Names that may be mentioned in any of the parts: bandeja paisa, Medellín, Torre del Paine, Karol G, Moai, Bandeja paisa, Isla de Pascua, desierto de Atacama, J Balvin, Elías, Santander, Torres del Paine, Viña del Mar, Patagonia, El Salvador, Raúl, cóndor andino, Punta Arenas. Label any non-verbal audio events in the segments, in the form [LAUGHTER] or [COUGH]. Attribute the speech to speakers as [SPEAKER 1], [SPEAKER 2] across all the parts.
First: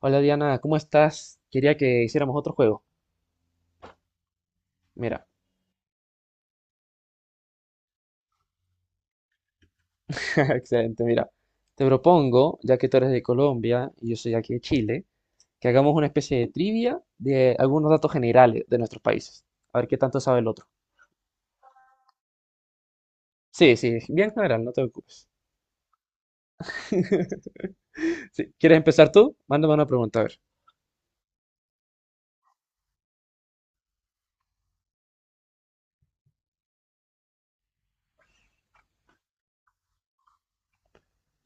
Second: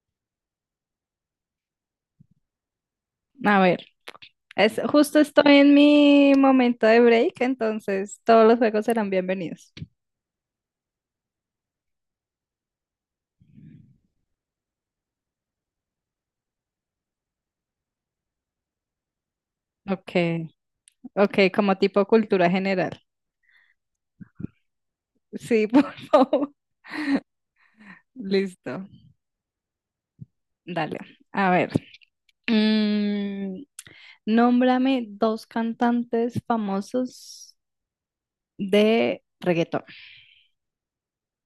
[SPEAKER 1] Hola Diana, ¿cómo estás? Quería que hiciéramos otro juego.
[SPEAKER 2] A ver, es, justo
[SPEAKER 1] Mira,
[SPEAKER 2] estoy en mi momento de break, entonces todos los juegos serán bienvenidos.
[SPEAKER 1] [LAUGHS] excelente, mira. Te propongo, ya que tú eres de Colombia y yo soy aquí de Chile, que hagamos una especie de trivia de algunos datos generales de nuestros países. A ver qué
[SPEAKER 2] Ok,
[SPEAKER 1] tanto sabe el otro.
[SPEAKER 2] ok, como tipo cultura general.
[SPEAKER 1] Sí, sí, bien general, no te preocupes.
[SPEAKER 2] Sí, [LAUGHS] por favor.
[SPEAKER 1] [LAUGHS] Sí, ¿quieres
[SPEAKER 2] Listo,
[SPEAKER 1] empezar tú? Mándame una pregunta, a ver.
[SPEAKER 2] dale. A ver, mm, nómbrame dos cantantes famosos de reggaetón,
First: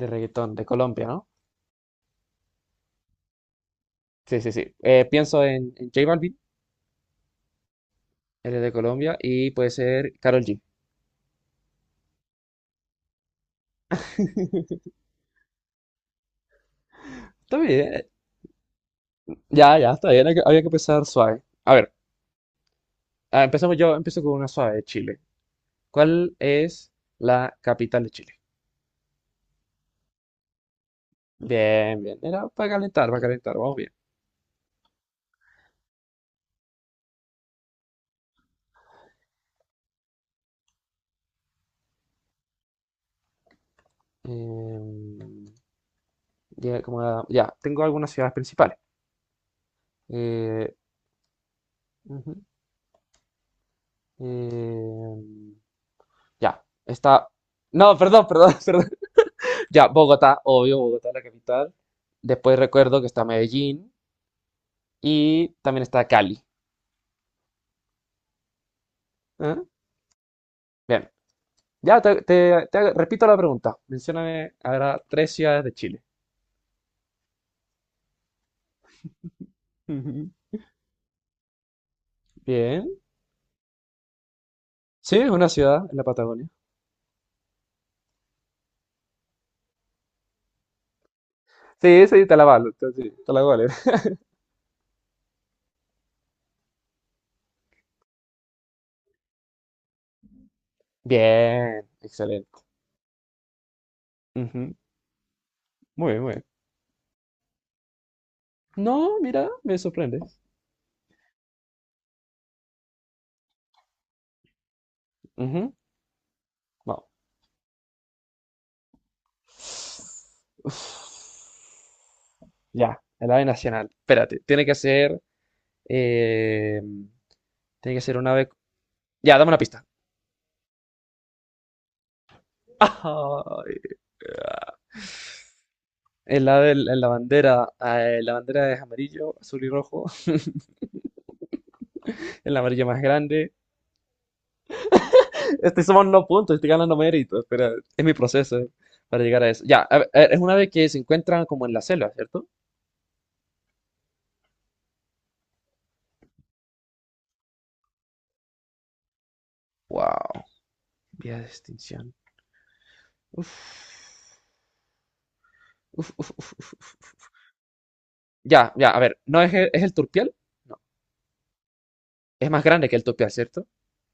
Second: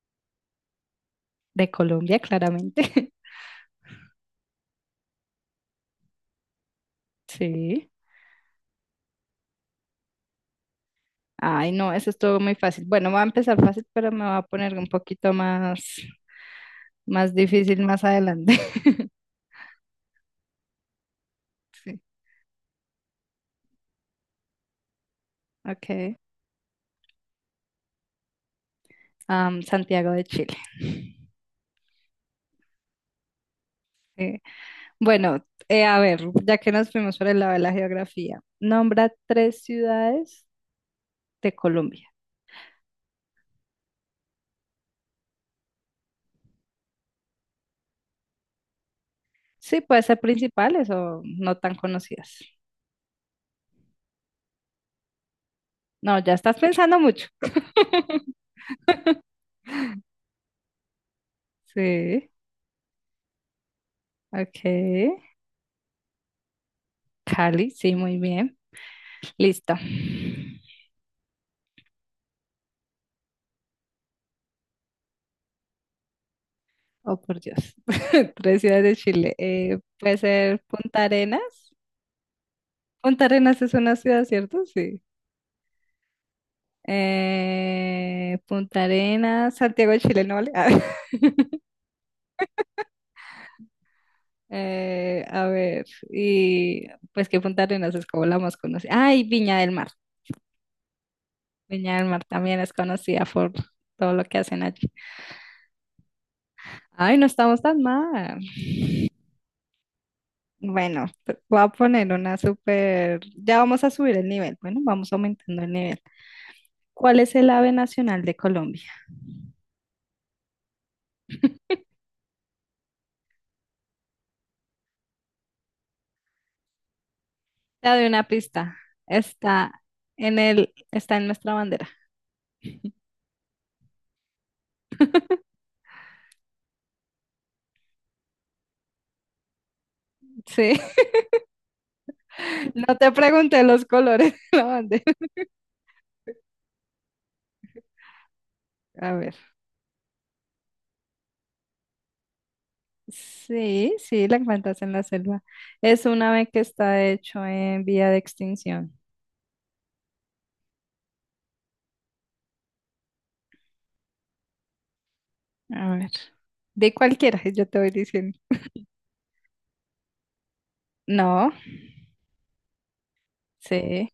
[SPEAKER 1] De reggaetón, de Colombia, ¿no?
[SPEAKER 2] de Colombia, claramente. [LAUGHS]
[SPEAKER 1] Sí, sí, sí. Pienso en J Balvin,
[SPEAKER 2] Sí.
[SPEAKER 1] él es de Colombia, y puede ser Karol G.
[SPEAKER 2] Ay, no, eso estuvo muy fácil. Bueno, va a empezar fácil, pero me va a poner un
[SPEAKER 1] [LAUGHS]
[SPEAKER 2] poquito más, más
[SPEAKER 1] Está
[SPEAKER 2] difícil más
[SPEAKER 1] bien.
[SPEAKER 2] adelante.
[SPEAKER 1] Ya, ya, está bien. Había que empezar suave. A ver.
[SPEAKER 2] [LAUGHS] Sí,
[SPEAKER 1] Ah, empezamos yo, empiezo con una suave de Chile.
[SPEAKER 2] ok.
[SPEAKER 1] ¿Cuál es la capital de Chile?
[SPEAKER 2] Santiago de Chile.
[SPEAKER 1] Bien, bien. Era para calentar, vamos bien.
[SPEAKER 2] Eh, bueno, a ver, ya que nos fuimos por el lado de la geografía, nombra tres ciudades de Colombia.
[SPEAKER 1] Em, ya, ya, tengo algunas ciudades principales.
[SPEAKER 2] Sí, puede ser
[SPEAKER 1] Eh,
[SPEAKER 2] principales o no tan conocidas.
[SPEAKER 1] ujú, em,
[SPEAKER 2] No, ya estás
[SPEAKER 1] ya,
[SPEAKER 2] pensando mucho.
[SPEAKER 1] está. No, perdón,
[SPEAKER 2] [LAUGHS]
[SPEAKER 1] perdón, [LAUGHS] perdón. Ya, Bogotá, obvio, Bogotá es la capital.
[SPEAKER 2] Sí,
[SPEAKER 1] Después recuerdo que está Medellín
[SPEAKER 2] ok.
[SPEAKER 1] y también está Cali.
[SPEAKER 2] Cali, sí, muy bien.
[SPEAKER 1] ¿Ah?
[SPEAKER 2] Listo.
[SPEAKER 1] Bien, ya repito la pregunta. Mencióname ahora tres ciudades de Chile.
[SPEAKER 2] Oh, por Dios. [LAUGHS] Tres ciudades de Chile. Puede
[SPEAKER 1] [LAUGHS]
[SPEAKER 2] ser Punta Arenas.
[SPEAKER 1] Bien.
[SPEAKER 2] Punta Arenas es una ciudad, ¿cierto? Sí.
[SPEAKER 1] Sí, es una ciudad en la Patagonia.
[SPEAKER 2] Punta Arenas, Santiago de Chile, ¿no vale? [LAUGHS]
[SPEAKER 1] Sí, sí, te la valo. Sí, te la vale. [LAUGHS]
[SPEAKER 2] A ver, y pues que Punta Arenas es como la más conocida. Ay, Viña del Mar.
[SPEAKER 1] Bien,
[SPEAKER 2] Viña del Mar también
[SPEAKER 1] excelente.
[SPEAKER 2] es conocida por todo lo que hacen
[SPEAKER 1] Ujú.
[SPEAKER 2] allí.
[SPEAKER 1] Muy bien, muy bien.
[SPEAKER 2] Ay, no estamos tan mal.
[SPEAKER 1] No, mira, me sorprende.
[SPEAKER 2] Bueno, voy a poner una súper. Ya vamos a subir el nivel. Bueno, vamos aumentando el
[SPEAKER 1] Ujú.
[SPEAKER 2] nivel.
[SPEAKER 1] Vamos.
[SPEAKER 2] ¿Cuál es el ave nacional de Colombia?
[SPEAKER 1] Uf. Ya, el ave nacional. Espérate, tiene que ser. eh,
[SPEAKER 2] Te
[SPEAKER 1] tiene que
[SPEAKER 2] doy
[SPEAKER 1] ser
[SPEAKER 2] una
[SPEAKER 1] un ave.
[SPEAKER 2] pista.
[SPEAKER 1] Ya, dame una
[SPEAKER 2] Está
[SPEAKER 1] pista.
[SPEAKER 2] está en nuestra bandera.
[SPEAKER 1] [LAUGHS] Ay, el ave en la bandera. La bandera es amarillo, azul y rojo. [LAUGHS]
[SPEAKER 2] Sí.
[SPEAKER 1] El
[SPEAKER 2] [LAUGHS]
[SPEAKER 1] amarillo
[SPEAKER 2] No
[SPEAKER 1] más
[SPEAKER 2] te
[SPEAKER 1] grande.
[SPEAKER 2] pregunté los colores de la bandera.
[SPEAKER 1] Estoy sumando puntos, estoy ganando méritos, pero es mi proceso
[SPEAKER 2] A
[SPEAKER 1] para
[SPEAKER 2] ver.
[SPEAKER 1] llegar a eso. Ya, a ver, es una vez que se encuentran como en la selva, ¿cierto?
[SPEAKER 2] Sí, sí, la encuentras en la selva. Es un ave que está hecho en vía de extinción.
[SPEAKER 1] Wow, vía de extinción. Uf.
[SPEAKER 2] A ver.
[SPEAKER 1] Uf, uf, uf, uf,
[SPEAKER 2] De
[SPEAKER 1] uf.
[SPEAKER 2] cualquiera, yo te voy diciendo.
[SPEAKER 1] Ya, ya, a ver, ¿no es el turpial? No,
[SPEAKER 2] No,
[SPEAKER 1] es más grande que el turpial, ¿cierto?
[SPEAKER 2] sí,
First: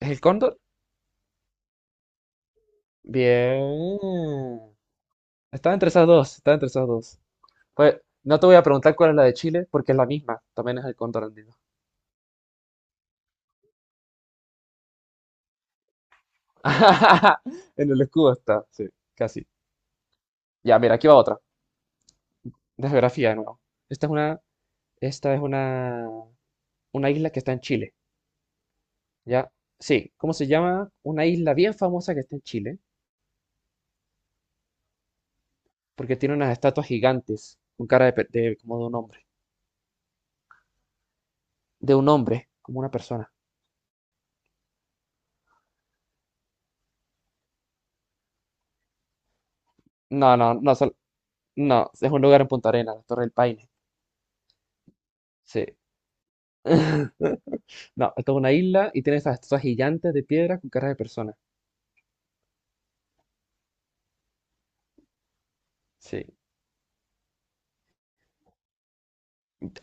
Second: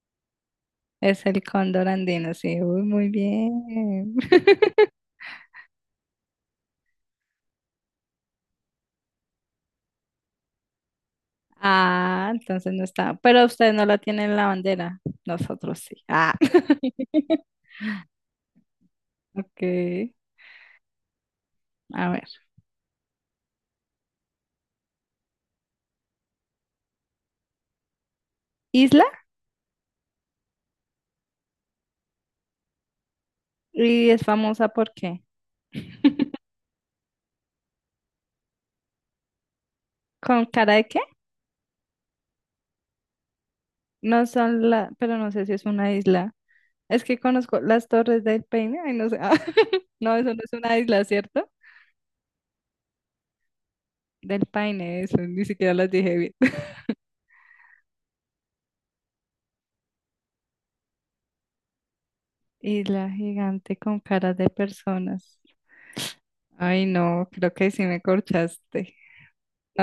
[SPEAKER 1] ¿Es el cóndor?
[SPEAKER 2] es el cóndor andino, sí. Uy, muy bien.
[SPEAKER 1] Bien.
[SPEAKER 2] [LAUGHS]
[SPEAKER 1] Estaba entre esas dos, estaba entre esas dos. Pues no te voy a preguntar cuál es la de Chile, porque es la misma, también es el cóndor andino.
[SPEAKER 2] Ah, entonces no está. Pero ustedes no la tienen en la bandera. Nosotros sí. Ah.
[SPEAKER 1] [LAUGHS]
[SPEAKER 2] [LAUGHS]
[SPEAKER 1] En el escudo está, sí, casi.
[SPEAKER 2] Ok.
[SPEAKER 1] Ya, mira, aquí va otra
[SPEAKER 2] A ver.
[SPEAKER 1] de geografía de nuevo. Esta es una, esta es una isla que está en Chile,
[SPEAKER 2] Isla
[SPEAKER 1] ¿ya? Sí, ¿cómo se llama? Una isla bien famosa que está en Chile,
[SPEAKER 2] y es famosa, ¿por qué?
[SPEAKER 1] porque tiene
[SPEAKER 2] [LAUGHS]
[SPEAKER 1] unas estatuas gigantes con cara de, como
[SPEAKER 2] ¿Con cara de qué?
[SPEAKER 1] de un hombre, como una persona.
[SPEAKER 2] No son la, pero no sé si es una isla. Es que conozco las Torres del Paine. Ay, no sé. Ah, [LAUGHS] no, eso
[SPEAKER 1] No,
[SPEAKER 2] no es
[SPEAKER 1] no, no,
[SPEAKER 2] una isla, ¿cierto?
[SPEAKER 1] no, es un lugar en Punta Arenas, la Torre del Paine.
[SPEAKER 2] Del Paine, eso, ni
[SPEAKER 1] Sí.
[SPEAKER 2] siquiera las dije bien. [LAUGHS]
[SPEAKER 1] [LAUGHS] No, esto es una isla y tiene esas estatuas gigantes de piedra con cara de persona.
[SPEAKER 2] Isla gigante con caras de personas.
[SPEAKER 1] Sí.
[SPEAKER 2] Ay, no, creo que sí me corchaste.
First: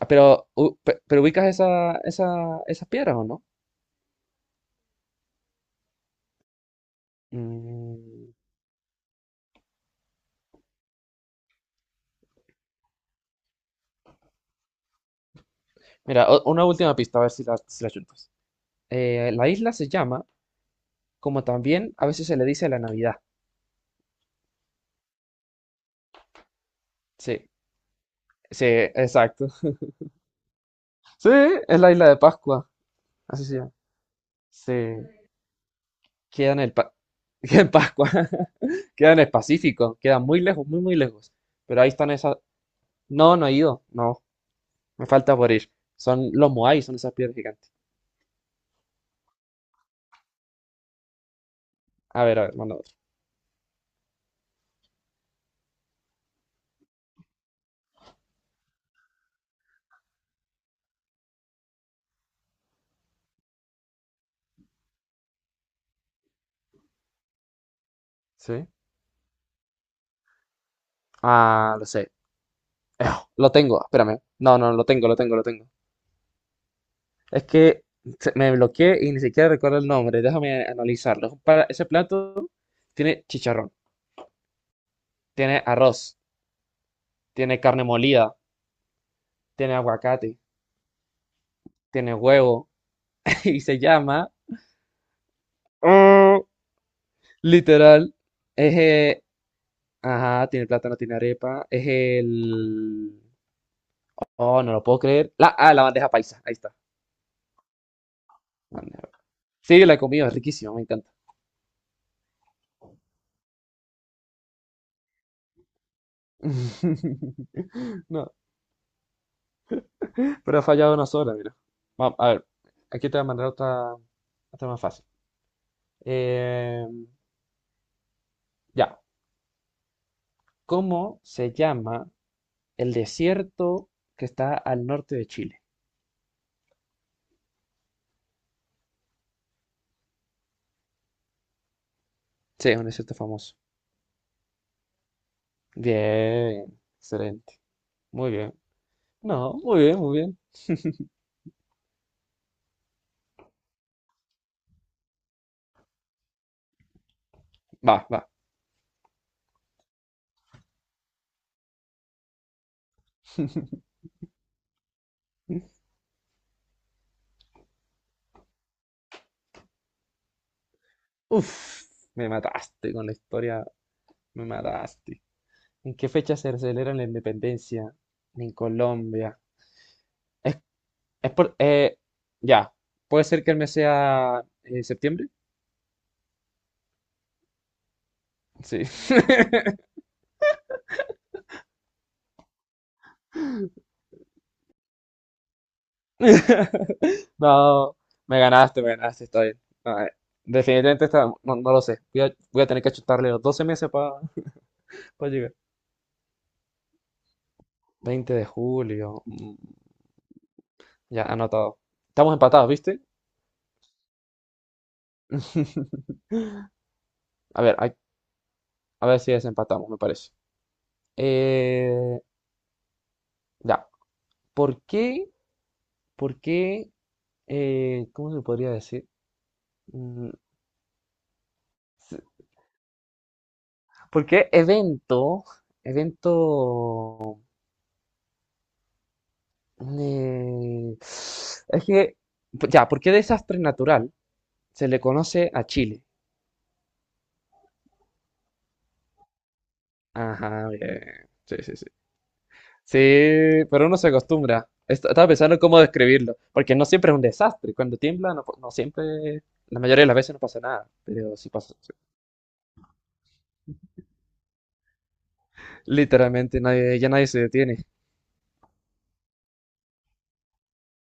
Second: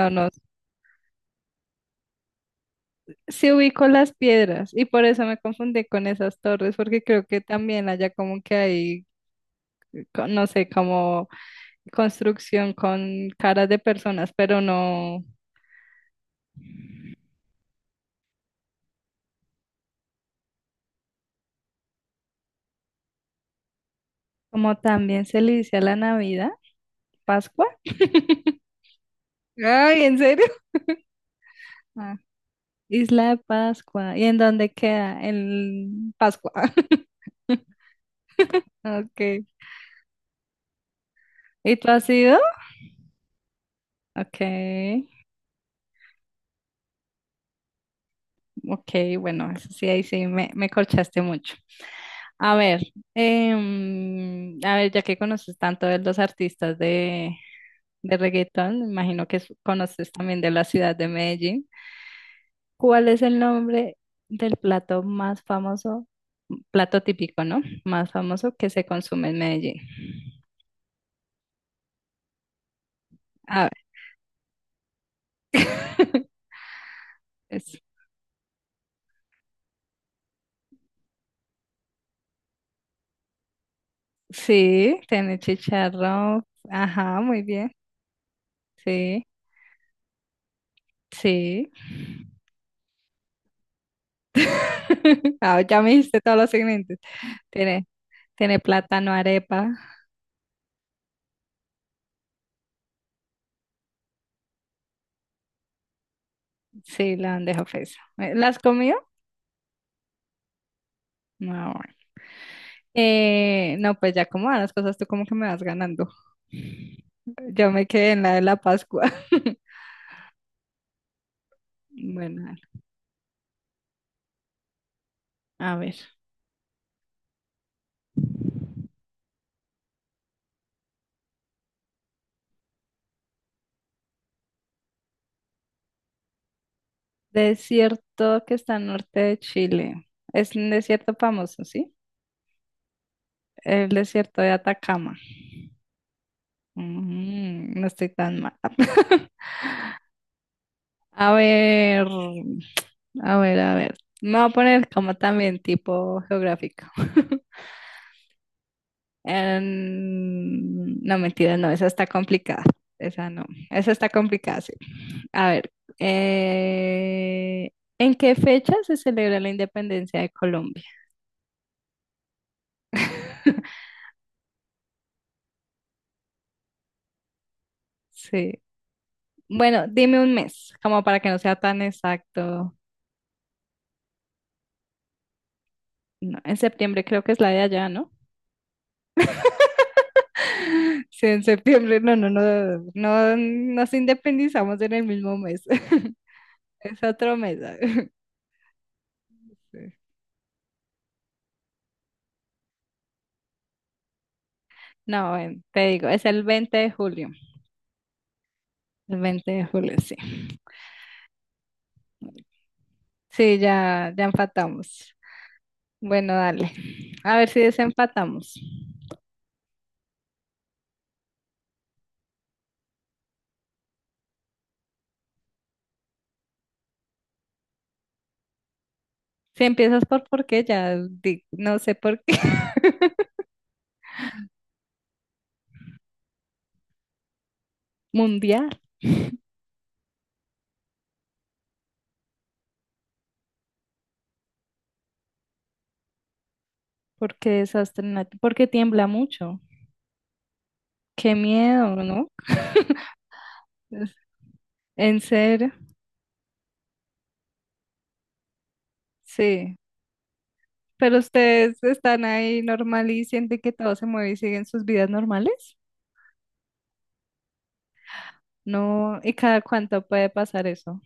[SPEAKER 1] Ah, pero,
[SPEAKER 2] no.
[SPEAKER 1] pero ubicas esa, esas piedras, ¿o no?
[SPEAKER 2] Sí ubico las piedras y por eso me confundí con esas torres, porque creo que también allá
[SPEAKER 1] Mm,
[SPEAKER 2] como que hay, no sé, como construcción con caras de personas, pero no,
[SPEAKER 1] Mira, una última pista, a ver si la, si la chutas. La isla se llama, como también a veces se le dice la Navidad.
[SPEAKER 2] como también se le dice a la Navidad.
[SPEAKER 1] Sí,
[SPEAKER 2] Pascua.
[SPEAKER 1] sí,
[SPEAKER 2] [LAUGHS]
[SPEAKER 1] exacto.
[SPEAKER 2] Ay, ¿en serio?
[SPEAKER 1] Sí, es la isla
[SPEAKER 2] Ah,
[SPEAKER 1] de Pascua,
[SPEAKER 2] Isla de
[SPEAKER 1] así se llama.
[SPEAKER 2] Pascua. ¿Y en dónde
[SPEAKER 1] Sí,
[SPEAKER 2] queda? En Pascua.
[SPEAKER 1] queda en el pa- [LAUGHS] queda en
[SPEAKER 2] [LAUGHS]
[SPEAKER 1] Pascua, [LAUGHS] queda en el
[SPEAKER 2] Ok.
[SPEAKER 1] Pacífico, queda muy lejos, muy, muy lejos.
[SPEAKER 2] ¿Y
[SPEAKER 1] Pero
[SPEAKER 2] tú
[SPEAKER 1] ahí
[SPEAKER 2] has
[SPEAKER 1] están esas.
[SPEAKER 2] ido?
[SPEAKER 1] No, no he ido, no,
[SPEAKER 2] Ok.
[SPEAKER 1] me falta por ir. Son los Moai, son esas piedras gigantes.
[SPEAKER 2] Ok, bueno, eso sí, ahí sí, me corchaste mucho.
[SPEAKER 1] A
[SPEAKER 2] A
[SPEAKER 1] ver, manda
[SPEAKER 2] ver,
[SPEAKER 1] otro.
[SPEAKER 2] a ver, ya que conoces tanto de los artistas de reggaetón, me imagino que conoces también de la ciudad de Medellín. ¿Cuál es el nombre del plato más famoso, plato típico, ¿no? Más famoso
[SPEAKER 1] Sí.
[SPEAKER 2] que se consume en Medellín.
[SPEAKER 1] Ah, lo sé. Ejo, lo
[SPEAKER 2] A
[SPEAKER 1] tengo,
[SPEAKER 2] ver,
[SPEAKER 1] espérame. No, no, lo tengo, lo tengo, lo tengo.
[SPEAKER 2] [LAUGHS]
[SPEAKER 1] Es
[SPEAKER 2] es-
[SPEAKER 1] que me bloqueé y ni siquiera recuerdo el nombre. Déjame analizarlo. Ese plato tiene chicharrón,
[SPEAKER 2] sí, tiene
[SPEAKER 1] tiene arroz,
[SPEAKER 2] chicharrón. Ajá, muy
[SPEAKER 1] tiene
[SPEAKER 2] bien.
[SPEAKER 1] carne molida,
[SPEAKER 2] Sí,
[SPEAKER 1] tiene aguacate,
[SPEAKER 2] sí.
[SPEAKER 1] tiene huevo [LAUGHS] y se llama
[SPEAKER 2] [LAUGHS] Ah, ya me dijiste todos
[SPEAKER 1] oh,
[SPEAKER 2] los segmentos. Tiene,
[SPEAKER 1] literal.
[SPEAKER 2] tiene
[SPEAKER 1] Es,
[SPEAKER 2] plátano,
[SPEAKER 1] eh,
[SPEAKER 2] arepa.
[SPEAKER 1] ajá, tiene plátano, tiene arepa. Es el. Oh, no lo puedo creer. La bandeja paisa. Ahí está.
[SPEAKER 2] Sí, la bandeja paisa. ¿La has comido?
[SPEAKER 1] Bandeja- Sí, la he comido, es riquísima, me encanta.
[SPEAKER 2] No, bueno. No, pues ya como van las cosas, tú como que me vas ganando. Yo me
[SPEAKER 1] [LAUGHS]
[SPEAKER 2] quedé en
[SPEAKER 1] No,
[SPEAKER 2] la de la Pascua. [LAUGHS]
[SPEAKER 1] pero ha fallado una sola, mira. Vamos, a
[SPEAKER 2] Bueno,
[SPEAKER 1] ver, aquí te voy a mandar otra, más fácil.
[SPEAKER 2] a ver.
[SPEAKER 1] Eh, ya, ¿cómo se llama el desierto que está al norte de Chile?
[SPEAKER 2] Desierto que está al norte de Chile. Es un desierto famoso, ¿sí?
[SPEAKER 1] Sí, es un desierto famoso.
[SPEAKER 2] El desierto de Atacama.
[SPEAKER 1] Bien, excelente.
[SPEAKER 2] Mm, no estoy
[SPEAKER 1] Muy
[SPEAKER 2] tan mal.
[SPEAKER 1] bien.
[SPEAKER 2] [LAUGHS]
[SPEAKER 1] No, muy bien, muy bien.
[SPEAKER 2] A ver, a ver, a ver. Me voy a poner como también tipo geográfico. [LAUGHS]
[SPEAKER 1] Va, va.
[SPEAKER 2] No, mentira, no, esa está complicada. Esa no,
[SPEAKER 1] [LAUGHS]
[SPEAKER 2] esa está complicada, sí. A ver, eh, ¿en qué fecha se celebra la independencia de Colombia?
[SPEAKER 1] Uf, me mataste con la historia,
[SPEAKER 2] [LAUGHS]
[SPEAKER 1] me mataste. ¿En qué fecha se celebra la independencia?
[SPEAKER 2] Sí.
[SPEAKER 1] En Colombia.
[SPEAKER 2] Bueno, dime un mes, como para que
[SPEAKER 1] Es
[SPEAKER 2] no
[SPEAKER 1] por,
[SPEAKER 2] sea tan
[SPEAKER 1] eh, ya,
[SPEAKER 2] exacto.
[SPEAKER 1] puede ser que el mes sea septiembre.
[SPEAKER 2] No, en septiembre creo que es la de allá, ¿no?
[SPEAKER 1] Sí.
[SPEAKER 2] [LAUGHS] Sí, en septiembre, no, no, no, no nos independizamos en el mismo mes. [LAUGHS] Es
[SPEAKER 1] [LAUGHS]
[SPEAKER 2] otro mes.
[SPEAKER 1] No, me ganaste, está
[SPEAKER 2] [LAUGHS]
[SPEAKER 1] bien. No,
[SPEAKER 2] Sí.
[SPEAKER 1] definitivamente está, no, no lo sé. Voy a tener que chutarle los 12 meses para
[SPEAKER 2] No,
[SPEAKER 1] llegar.
[SPEAKER 2] ven, te digo, es el 20 de julio.
[SPEAKER 1] 20 de
[SPEAKER 2] El
[SPEAKER 1] julio.
[SPEAKER 2] 20 de julio, sí.
[SPEAKER 1] Ya, anotado. Estamos empatados, ¿viste?
[SPEAKER 2] Sí, ya, ya empatamos.
[SPEAKER 1] [LAUGHS]
[SPEAKER 2] Bueno, dale. A ver si
[SPEAKER 1] A ver, hay-
[SPEAKER 2] desempatamos.
[SPEAKER 1] a ver si desempatamos, me parece. Eh, ya, ¿por qué? ¿Por qué? ¿Cómo se podría decir?
[SPEAKER 2] Si empiezas
[SPEAKER 1] Mm,
[SPEAKER 2] por qué, ya no sé por qué. [LAUGHS]
[SPEAKER 1] Porque evento,
[SPEAKER 2] Mundial,
[SPEAKER 1] es que, pues, ya, ¿por qué desastre natural se le conoce a Chile?
[SPEAKER 2] porque porque tiembla mucho.
[SPEAKER 1] Ajá, bien,
[SPEAKER 2] Qué
[SPEAKER 1] sí, sí, sí.
[SPEAKER 2] miedo, ¿no?
[SPEAKER 1] Sí, pero uno se
[SPEAKER 2] Es-
[SPEAKER 1] acostumbra. Est-
[SPEAKER 2] En
[SPEAKER 1] Estaba pensando en
[SPEAKER 2] serio,
[SPEAKER 1] cómo describirlo, porque no siempre es un desastre. Cuando tiembla, no, no siempre,
[SPEAKER 2] sí.
[SPEAKER 1] la mayoría de las veces no pasa nada,
[SPEAKER 2] Pero
[SPEAKER 1] pero sí pasa.
[SPEAKER 2] ustedes están ahí normal y sienten que todo se mueve y siguen sus vidas normales.
[SPEAKER 1] Literalmente, nadie, ya nadie se detiene.
[SPEAKER 2] No, ¿y cada cuánto puede pasar eso?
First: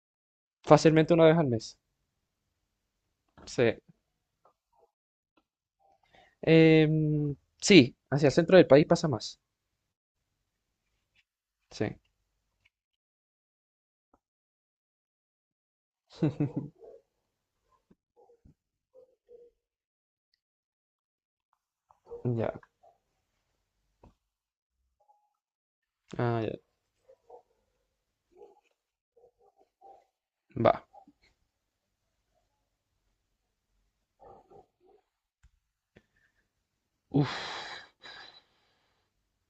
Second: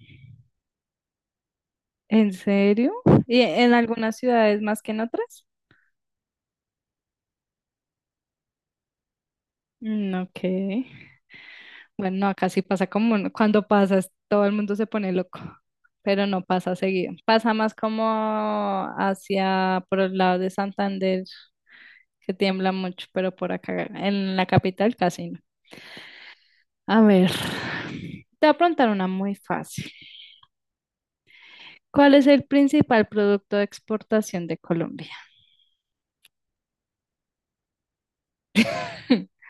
[SPEAKER 1] Fácilmente una vez al mes.
[SPEAKER 2] ¿En serio? ¿Y en
[SPEAKER 1] Sí.
[SPEAKER 2] algunas ciudades más que en otras?
[SPEAKER 1] Sí, hacia el centro del país pasa más.
[SPEAKER 2] Mm, ok.
[SPEAKER 1] Sí.
[SPEAKER 2] Bueno, no, acá sí pasa, como, ¿no? cuando pasas, todo el mundo se pone loco, pero no pasa seguido. Pasa más como hacia por el lado de Santander, que
[SPEAKER 1] Ya.
[SPEAKER 2] tiembla mucho, pero por acá, en la capital casi no.
[SPEAKER 1] Ah, ya.
[SPEAKER 2] A ver, te voy a preguntar una muy fácil.
[SPEAKER 1] Va.
[SPEAKER 2] ¿Cuál es el principal producto de exportación de Colombia?
[SPEAKER 1] Uf,
[SPEAKER 2] [LAUGHS]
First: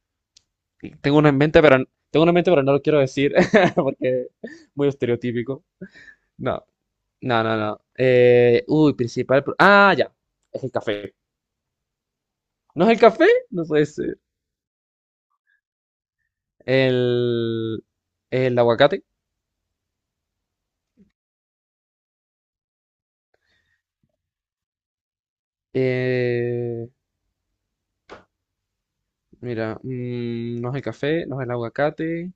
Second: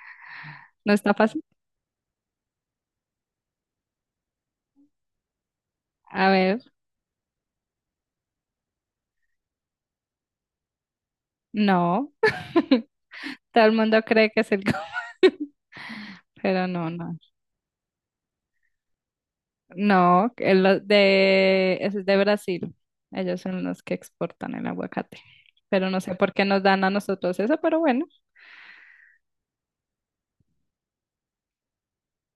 [SPEAKER 2] ¿No está
[SPEAKER 1] tengo una en
[SPEAKER 2] fácil?
[SPEAKER 1] mente, pero tengo una en mente, pero no lo quiero decir [LAUGHS] porque muy estereotípico.
[SPEAKER 2] A ver,
[SPEAKER 1] No, no, no, no. Uy, principal. Ah, ya. Es el café.
[SPEAKER 2] no.
[SPEAKER 1] ¿No es el café?
[SPEAKER 2] Todo
[SPEAKER 1] No
[SPEAKER 2] el
[SPEAKER 1] puede
[SPEAKER 2] mundo
[SPEAKER 1] ser.
[SPEAKER 2] cree que es el. [LAUGHS] Pero no, no.
[SPEAKER 1] El, el aguacate.
[SPEAKER 2] No, es de Brasil. Ellos son los que exportan el aguacate. Pero no sé por qué nos dan
[SPEAKER 1] Eh,
[SPEAKER 2] a nosotros eso, pero bueno.
[SPEAKER 1] mira, no es el café, no es el aguacate.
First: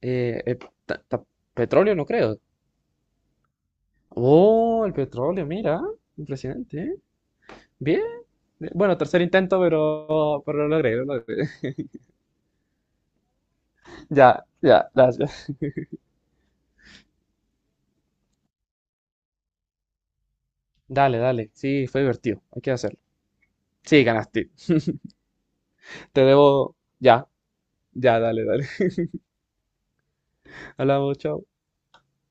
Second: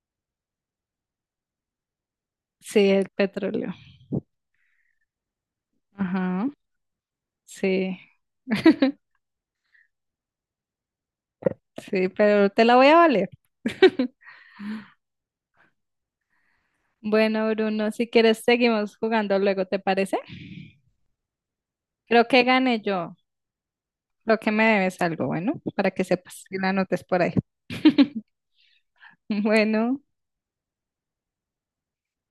[SPEAKER 1] Eh, eh, ta- ta- petróleo, no creo.
[SPEAKER 2] Sí, el petróleo.
[SPEAKER 1] Oh, el petróleo, mira.
[SPEAKER 2] Ajá,
[SPEAKER 1] Impresionante, ¿eh?
[SPEAKER 2] sí.
[SPEAKER 1] Bien. Bueno,
[SPEAKER 2] [LAUGHS]
[SPEAKER 1] tercer intento, pero, lo logré, lo logré.
[SPEAKER 2] Sí, pero te la voy a valer. [LAUGHS]
[SPEAKER 1] Ya, ya, gracias.
[SPEAKER 2] Bueno, Bruno, si quieres seguimos jugando luego, ¿te parece?
[SPEAKER 1] Dale, dale. Sí, fue
[SPEAKER 2] Creo que
[SPEAKER 1] divertido. Hay que
[SPEAKER 2] gané
[SPEAKER 1] hacerlo.
[SPEAKER 2] yo.
[SPEAKER 1] Sí,
[SPEAKER 2] Creo que
[SPEAKER 1] ganaste.
[SPEAKER 2] me debes algo, bueno, para que
[SPEAKER 1] Te
[SPEAKER 2] sepas y la
[SPEAKER 1] debo.
[SPEAKER 2] anotes por
[SPEAKER 1] Ya,
[SPEAKER 2] ahí.
[SPEAKER 1] ya,
[SPEAKER 2] [LAUGHS]
[SPEAKER 1] dale, dale.
[SPEAKER 2] Bueno.
[SPEAKER 1] [LAUGHS] Hablamos, chao.